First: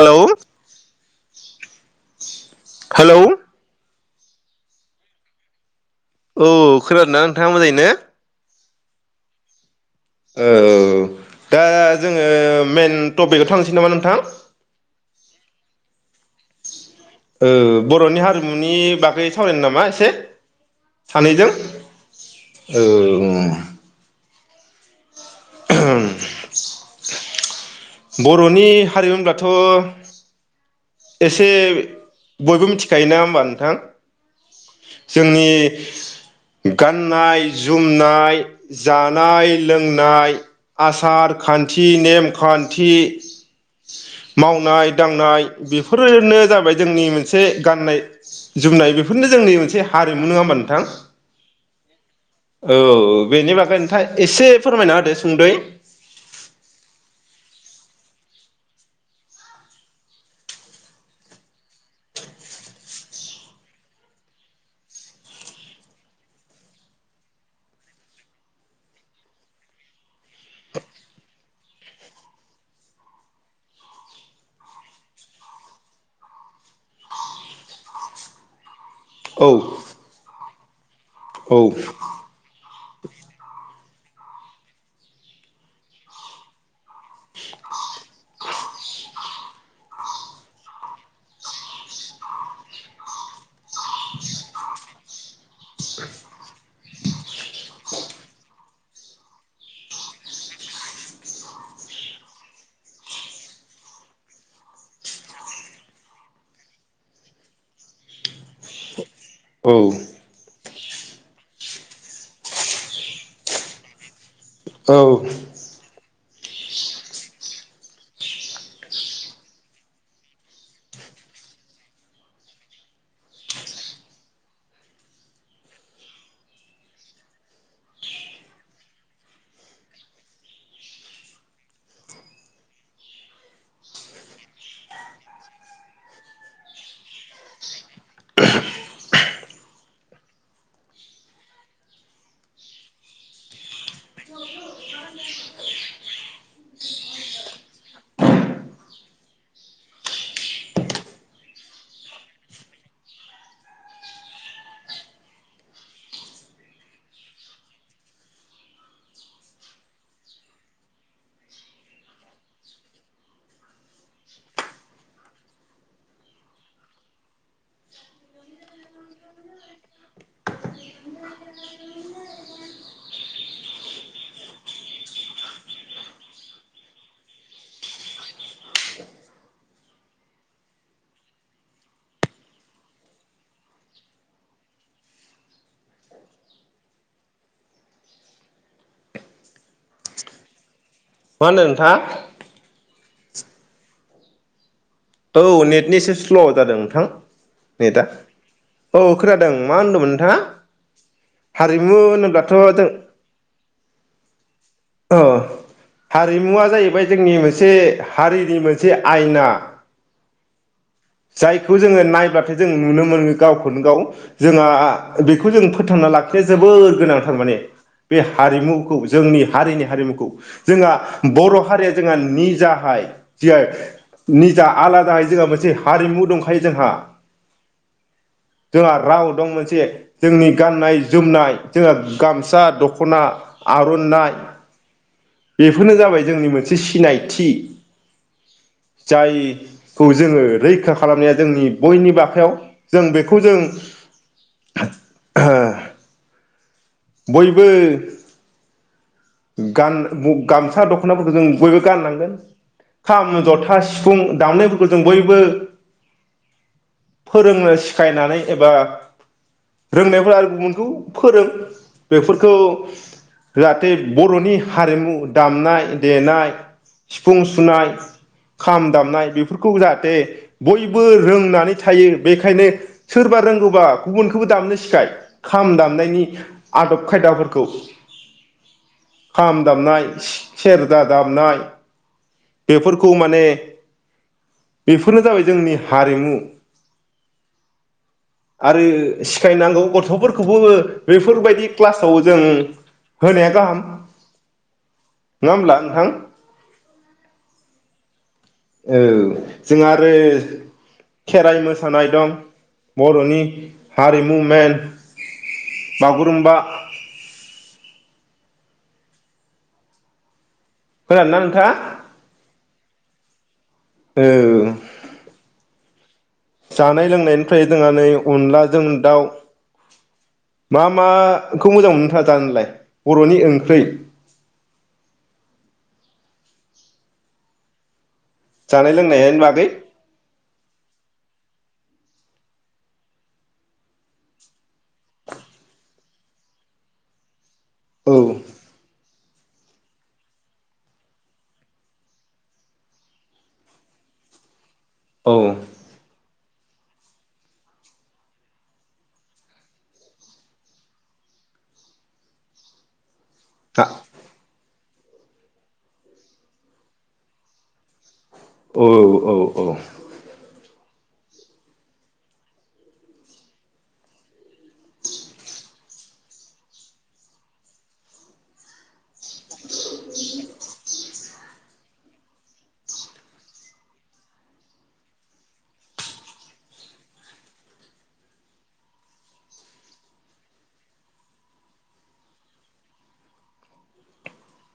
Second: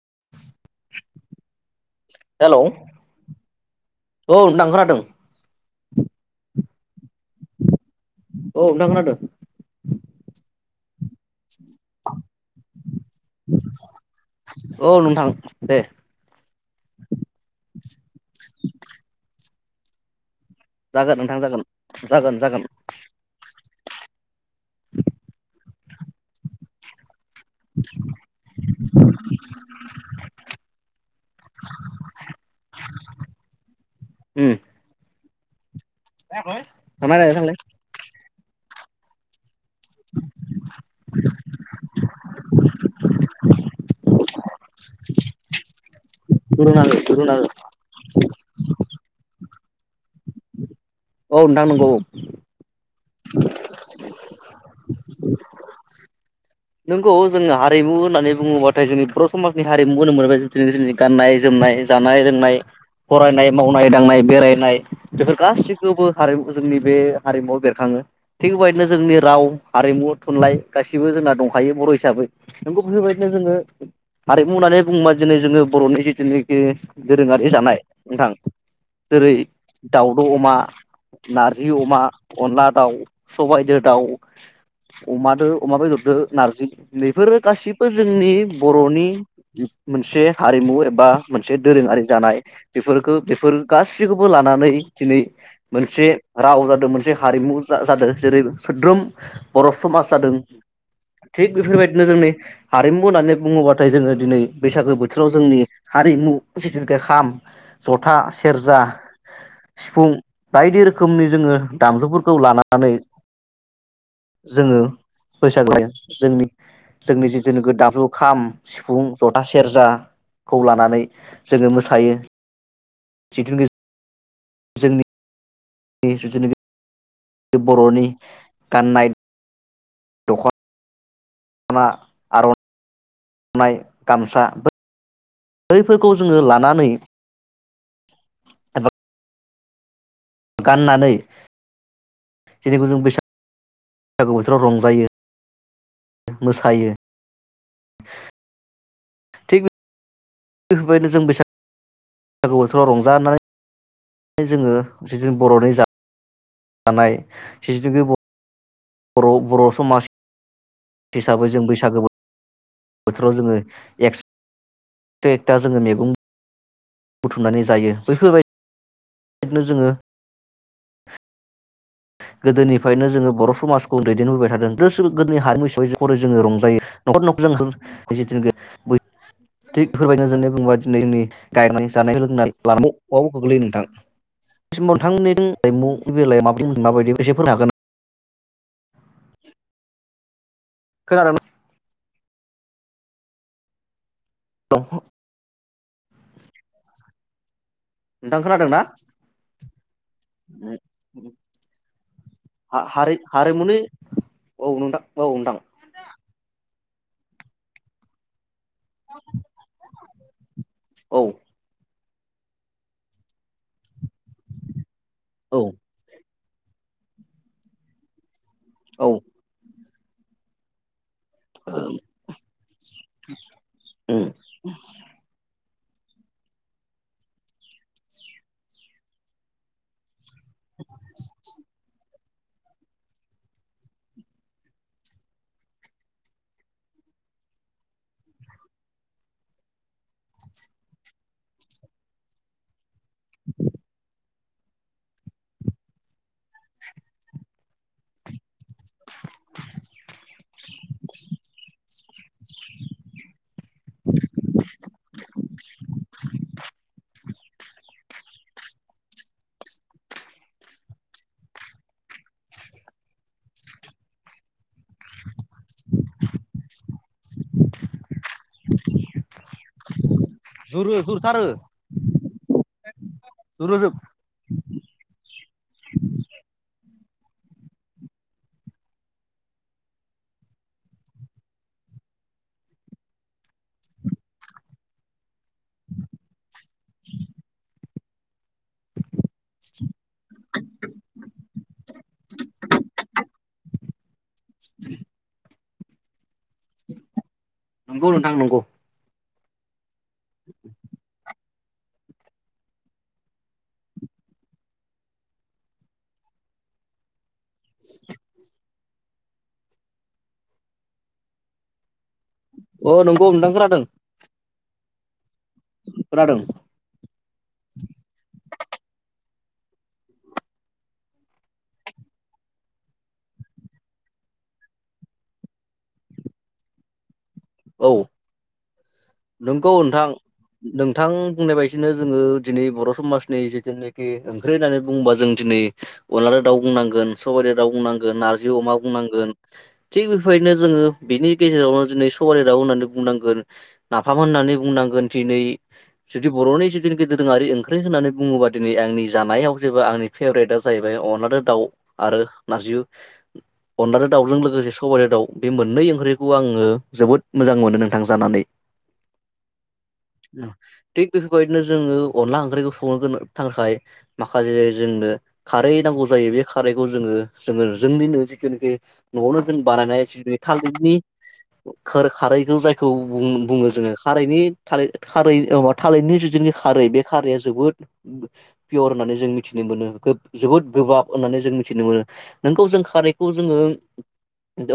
Hello hello औ नोंथां खोनादों। औ खोनादोंना नोंथाङा मोजाङैनो? औ नोंथां खोनादों ओ ओ‌ औ दा जोङो मेन टपिकआव थांनोसै नामा नोंथां? औ नोंथां दे ओ बर'नि हारिमुनि बागै सावरायनो नामा? मा एसे जागोन नोंथां सानैजों जागोन जागोन जागोन औ। [unintelligible] ओहम बर'नि हारिमु होनब्लाथ' एसे बयबो मिथिखायो ना होमबा नोंथां? उम जोंनि थांनाय थांलाय गाननाय-जुमनाय जानाय लोंनाय आसार-खान्थि, नेमखान्थि, मावनाय-दांनाय बेफोरनो जाबाय रुना जोंनि हो रुना मोनसे हो गाननाय-जोमनाय बेफोरनो जोंनि मोनसे से हारिमु नङा होमबा नोंथां? औ नोंथां नंगौ औ औ बेनि बागै नोंथां एसे फोरमायना होदो सुंद'यै। [inaudible] नोंगौ जोङो हारिमु होननानै बुङोबाथाय जोंनि बर' समाजनि हारिमु होनो मोन दिन जोंनि गाननाय- जोमनाय, जानाय -लोंनाय, फरायनाय, मावनाय- दांनाय, बेरायनाय बेफोर गासिखौबो हारिमु जोंनि बे हारिमुआव बेरखाङो। थिग बेबायदिनो जोंनि राव हारिमु थुनलाइ गासिबो जोंना दंखा यो बर' हिसाबै नोंगौ बेफोरबायदिनो जोङो हारिमु होननानै बुङोबा दिनै जोङो बर'नि जिथुनाखि दोरोङारि जानाय नोंथां। जेरै औ दाउद' अमा औ नारजि अमा अनला दाउ सबायाइजो दाउ, अमादो अमा बेदरदो नारजि बेफोरो गासिबो जोंनि बर'नि मोनसे हारिमु एबा मोनसे दोरोङारि जानाय बेफोरखौ बेफोर गासैखौबो लानानै दिनै मोनसे राव जादों। मोनसे हारिमु जादों जेरै सोद्रोम बर' समाज जादों। थिग बेफोरबायदिनो जोंनि हारिमु होननानै बुङोबाथाय जोङो दिनै बैसागो बोथोराव जोंनि हारिमु जिथुनिखि खाम, जथा, सेरजा, औ सिफुं बाइदि रो खोमनि जोङो दामजुफोरखौ लानानै जोङो [unintelligible] जोंनि-जोंनि जिथुनोखि दामजु खाम, सिफुं, जथा, सेरजाखौ लानानै जोङो मोसायो जिथुनोखि जोंनि नि जिथुनिखि बर'नि गाननाय दख' ना आर'न नाय गामसा बो बैफोरखौ जोङो लानानै एबा गाननानै [unintelligible] जों बैसा‌ बैसागु बोथोराव रंजायो। मोसायो। [inaudible] थिग बेफोरबायदिनो जों बैसागु बोथोराव रंजानानै जोङो जिथु बर'नि जा जानाय जिथुनिखि ब बर' बर' समाज। हिसाबै जों बैसागो बोथोराव डेक्स एकथा जोङो मेगं बुथुमनानै जायो बैफोर बायद नो जोङो गोदोनिफ्रायनो जोङो बर' समाजखौ दैदेनबोबाय थादों गासेबो गोदोनि हारिमु हिसाबै जोङो रंजायो [unintelligible] मा बायदिखौ एसेफोर हागोन। खोनादों मा होन्दों नोंथाङा? [inaudible] औ नेटनिसे स्ल' जादों नोंथां। नेटदा नोंथां खोनादोंना? औ खोनादों मा होनदोंमोन नोंथाङा? हारिमु होनोब्लाथ' जों हा-हारि-हारिमुनि औ हारिमुआ जाहैबाय जोंनि मोनसे हारिनि मोन से आयना। औ जायफोर जोङो नायब्लाथाय जों नुनो मोनो गावखौनो गाव जोंहा बेखौ जों औ फोथांना लाख बे जोबोर गोनांथार माने बे हारिमुखौ जोंनि हारिनि हारिमुखौ जोंहा बर' हारिया जोंहा निजाहाय जियाय उम नि दा आलादा जोङो मोनसे हारिमु दंखायो जोंहा जोंहा राव दं मोनसे जोंनि गाननाय जोमनाय जोंहा गामसा दख'ना आर'नाइ बेफोरनो जाबाय जोंनि मोनसे सिनायथि जाय खौ जोङो रैखा खालामनाया जोंनि बयनिबो आखायाव जों बेखौ जों ओ। बयबो गान गामसा दख'नाफोरखौ जों बयबो गाननांगोन खाम, जथा, सिफुं दामनायफोरखौ जों बयबो फोरोंनो सिखायनानै एबा रोंनायफोरा गुबुनखौ फोरों बेफोरखौ जाहाथे बर'नि हारिमु दामनाय देनाय सिफुं सुनाय खाम दामनाय। फोरखौ जाहाथे जुरो बयबो जुरथारो रोंनानै थायो बेखायनो सोरबा रोंगौबा जुरोरोब गुबुनखौबो दामनो सिखाय खाम दामनायनि आदब खायदाफोरखौ खाम दामनाय सेरजा दामनाय बेफोरखौ माने बेफोरनो जाबाय जोंनि हारिमु आरो सिखायनांगौ गथ' फोरखौबो बेफोरबाय क्लासाव जों होनाया गाहाम नङा होमब्ला नोंथां। नंगौ नों औ जोंहा ओ खेराइ मो सानाय दं बर'नि हारिमु मेन बागुरुम्बा खानादोना नोंथाङा? अ नंगौ नोंथां खोनादों। ओं खोनादों जानाय लोंनायनिफ्राय जोंहा नै अनलाजों दाउ मा मा खौ मोजां मोनो नोंथां जानोलाय बर'नि ओंख्रै औ जानाय लोंनायनि नंगौ बागै नोंथां नोंथां बुंनाय बाय दिनो जोङो दिनै बर समाजनि जितुनोखि ओंख्रि होननानै बुङोबा जों दिनै अनलाजो दाउ बुंनांगोन, सबायदो औ बुंनांगोन नारजि अमा बुंनां गोन थिग बेफो बायदिनो जोङो बेनि गेजेरावनो दिनै सबायजो दाव होननानै बुंनांगोन नाफाम होननानै बुंनां गोन औ दिनै जुदि बर'नि [unintelligible] [unintelligible] दोरोङारि ओंख्रै होननानै बुङोबा दिनै आंनि जानायाव जेबो आंनि फेभरेटआ जाहैबाय अनलादो दाउ आरो नारजि अनलादो दाउजों लोगोसे स [unintelligible] दाउ बे मोननै ओंख्रिखौ आङो जोबोद मोजां मोनो नोंथां जानानै। औ औ औ टिग बेफोरबायदिनो जोङो अनला ओंख्रिखौ संनो गोनो थाखाय माख [unintelligible] जोंनो खारै नांगौ जायो बे खारैखौ जोङो जोङो जोंनिनो जिखुनोखि न'आवनो जों बानायनाय [unintelligible] थालिरनि खोर खारैखौ जायखौ बुं बुङो जोङो खारैनि [unintelligible] थालिरनि जि जोंनि खारै बे खारैया जोबोद पियर होननानै जों मिथिनो मोनो गोब जोबोद गोबाब ओननानै जों मिथिनो मोनो। नोंगौ जों खारैखौ जोङो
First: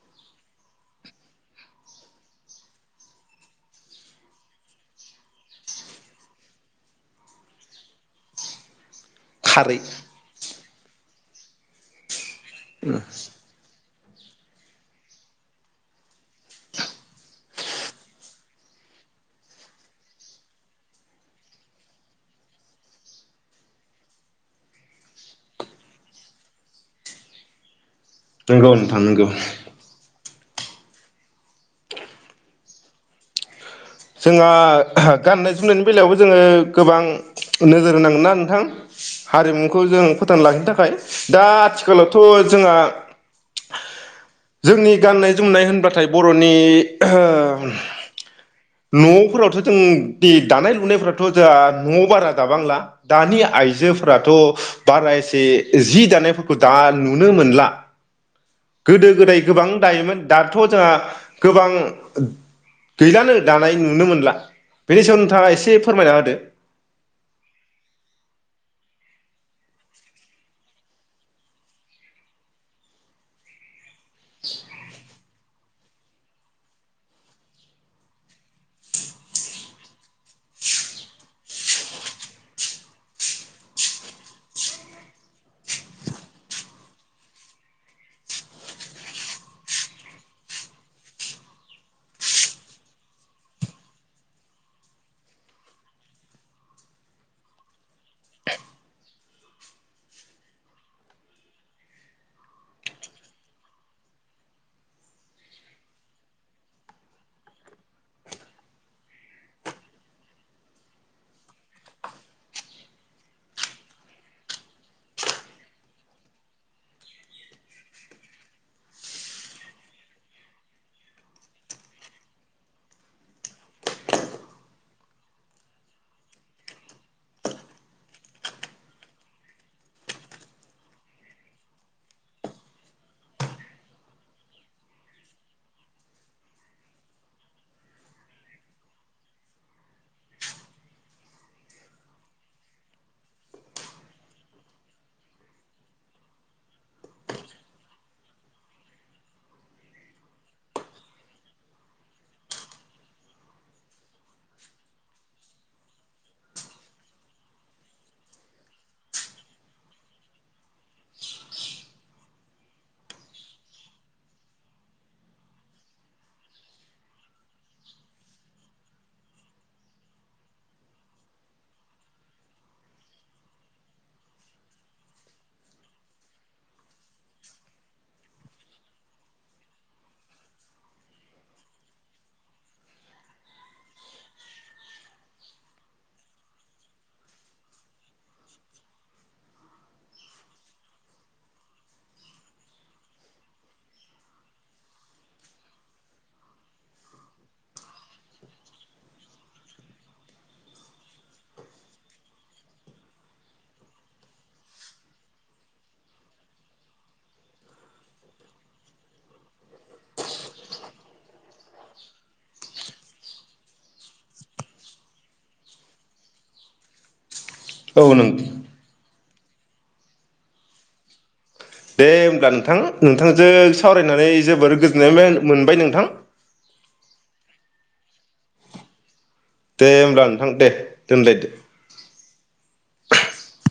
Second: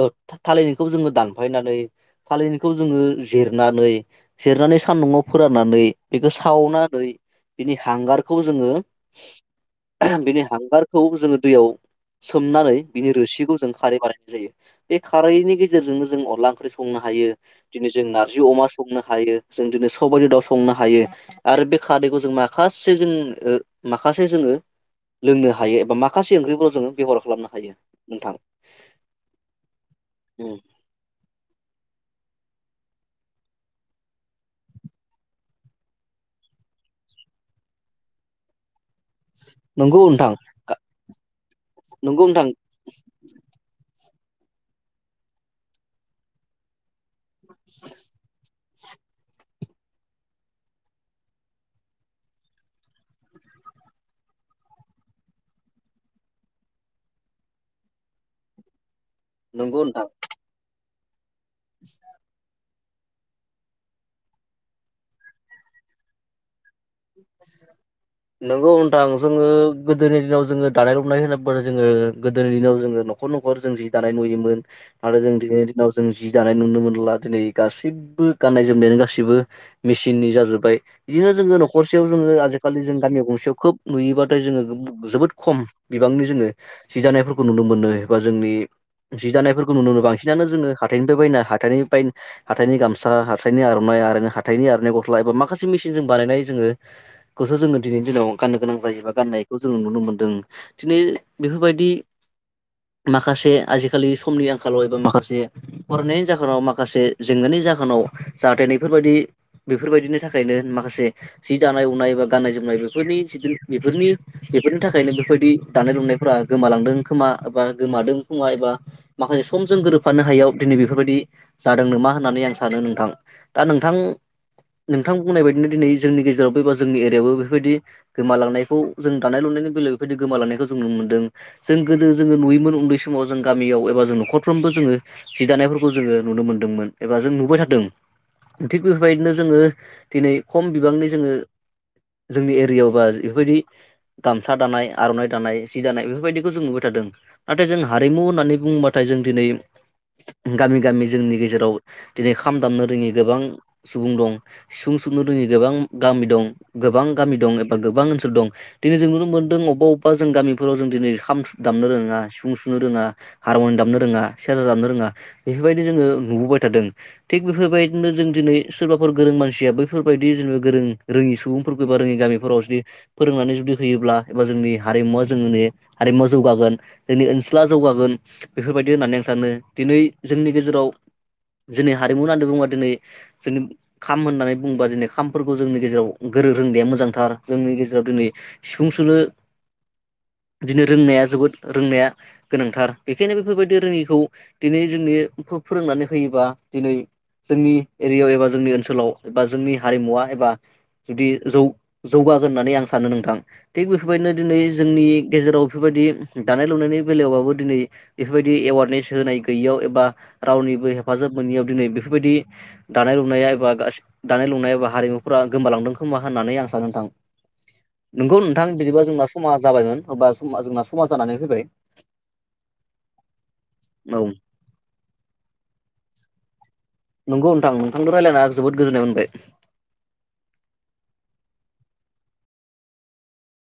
ओ थालिरनिखौ जोङो दान फायनानै थालिरखौ जोङो जिरनानै जिरनानै सान्दुंआव फोराननानै बेखो सावनानै बिनि हांगारखौ जोङो खारै बिनि हांगार खौ जोङो दैयाव सोमनानै बिनि रोसिखौ जों खारै बानाय जायो बे खारैनि गेजेरजोंनो जो जों अनला ओंख्रि संनो हायो दिनै जों नार्जि अमा संनो हायो जों दिनै सबायदो दाउ संनो हायो आरो बे खारैखौ जों माखासे जों ओ माखासे जोङो लोंनो हायो एबा माखासे ओंख्रिखौलजोङो बेबहार खालामनो हायो। नोंथां नोंगौ नोंथां नोंगौ। उम जों आं गाननाय जोमनायनि बेलायावबो जोङो गोबां नोजोर होनांगोना नोंथां। हारिमुखो नंगौ जों नोंथां फोथांना लाखिनो थाखाय दा आथिखालावथ' नंगौ नोंथां जोङा जोंनि गाननाय जोमनाय होनबाथाय बरनि [unintelligible] न'फोरावथ जों दे दानाय लुनायफोराथ जोंहा न'आव बारा दाबांला दानि आइजोफोराथ बारा एसे जि दानायफोरखौ दा नुनो मोनला गोदो गोदाय गोबां नंगौ नोंथां दायोमोन दाथ जोआ गोबां गैलानो दानाय नुनो मोनला बेनि सायाव नोंथाङा इसे फोरमायना होदो नोंगौ नोंथां जोङो गोदोनि दिनाव जोंङो दानाय लुनाय होनोबानो जोंङो गोदोनि दिनाव जोंङो न'खर न'खर जि दानाय नुयोमोन आरो जों दिनैनि दिनाव जों जि दानाय नुनो मोनला दिनै गासैबबो गाननाय जोमनायानो गासैबो मिसिननि जाजोब्बाय इदिनो जोङो न'ख करसेयाव जोंङो आजिखालि जों गामियाव गंसेयाव खोब नुयोबाथाय जोङो गोब जोबोद खम बिबांनि जोङो सि दानायफोरखौ नुनो मोननो एबा जोंनि जि दानायफोरखौ नुनो बो बांसिनानो जोङो हाथाइनिफाय बायना हाथाइनिफाय हाथाइनि गामसा हाथाइनि आर'नाइ आरैनो हाथाइनि आर'नाइ गस्ला एबा माखासे मिसिन जों बानायनाय जोङो खौसो जोंनो दिनै दिनाव गाननो गोनां जायोबा गाननायखौ जोङो नुनो मोनदों दिनै बेफोरबायदि माखासे आजिखालि समनि आंखालाव एबा माखासे फरायनायनि जाहोनाव माखासे जेंनानि जाहोनाव जाहाथे नैफोरबायदि बेफोरबायदिनि थाखायनो माखासे जि दानाय लुनाय एबा गाननाय जोमनाय बेफोरनि जिदोन बेफोरनि बेफोरनि थाखायनो बेफोरदि दानाय लुनायफोरा गोमालांदों खोमा एबा गोमादों खोमा एबा माखासे समजों गोरोबफानो हायियाव दिनै बेफोरबायदि जादों नोमा होननानै आं सानो नोंथां दा नोंथां नोंथां बुंनाय बायदिनो दिनैज जोंनि गेजेरावबो एबा जोंनि एरियायावबो बेफोरबायदि गोमालांनायखौ जों दानाय लुनायनि बेलायाव बेफोरबायदि गोमालांनायखौ जों नुनो मोनदों जों गोदो जोङो नुयोमोन उन्दै समाव जों गामियाव एबा जों न'खरफ्रोमबो जोङो जि दानायफोरखौ जोङो नुनो मोनदोंमोन एबा जों नुबाय थादों थिग बेफोरबायदिनो जोङो दिनै खम बिबांनि जोङो जोंनि एरियाव बा इफोरबायदि गामसा दानाय आर'नाइ दानाय जि दानाय बेफोरबायदिखौ जों नुबाय थादों नाथाय जों हारिमु होननानै बुङोबाथाय जों दिनै गामि गामि जोंनि गेजेराव दिनै खाम दामनो रोङि गोबां सुबुं दं सिफुं सुनो रोङि गोबां गामि दं गोबां गामि दं एबा गोबां ओनसोल दं दिनै जों नुनो मोनदों अबवबा अबवबा जों गामिफोराव जों दिनै खाम सु दामनो रोङा सिफुं सुनो रोङा हारमनि दामनो रोङा सेरजा दामनो रोङा बेफोरबायदि जोङो नुबोबाय थादों थिग बेफोरबायदिनो जों दिनै सोरबाफोर गोरों मानसिया बैफोर फोरबायदि जोंङो गोरों रोङि सुबुंफोर फैबा रोङि गामिफोराव जुदि फोरोंनानै जुदि होयोब्ला एबा जोंनि हारिमुवा जोंनि हारिमुवा जौगागोन जोंनि ओनसोला जौगागोन बेफोरबायदि होननानै आं सानो दिनै जोंनि गेजेराव जोनि हारिमु होननानै बुङोबा दिनै जोंनि खाम होननानै बुंबा दिनै खाम एबा जोंनि हारिमुवा एबा जुदि जौ जौगागोन होननानै आं सानो नोंथां थिग बेफोरबायदिनो दिनै जोंनि गेजेराव बेफोरबायदि दानाय लुनायनि बेलायावबाबो दिनै इफोरबायदि एवारनेस होनाय गैयियाव एबा रावनिबो हेफाजाब मोनियाव दिनै बेफोरबायदि दानाय लुनाया एबा गासै दानाय लुनाय एबा हारिमुफोरा गोमालांदों खोमा होननानै आं सानो नोंथां औ नों नोंगौ नोंथां बिदिबा जों मास खमा जाबायमोन होबा समा जोंना समा जानानै फैबाय दे ओब्ला नोंथां नोंथांजों औ सावरायनानै जोबोर गोजोननाय मेन मोनबाय नोंथां नंगौ नोंथां नोंथांदो रायलायना जोबोद गोजोन्नाय मोन ओइ दे ओमब्ला नोंथां दे दोनलायदो [unintelligible]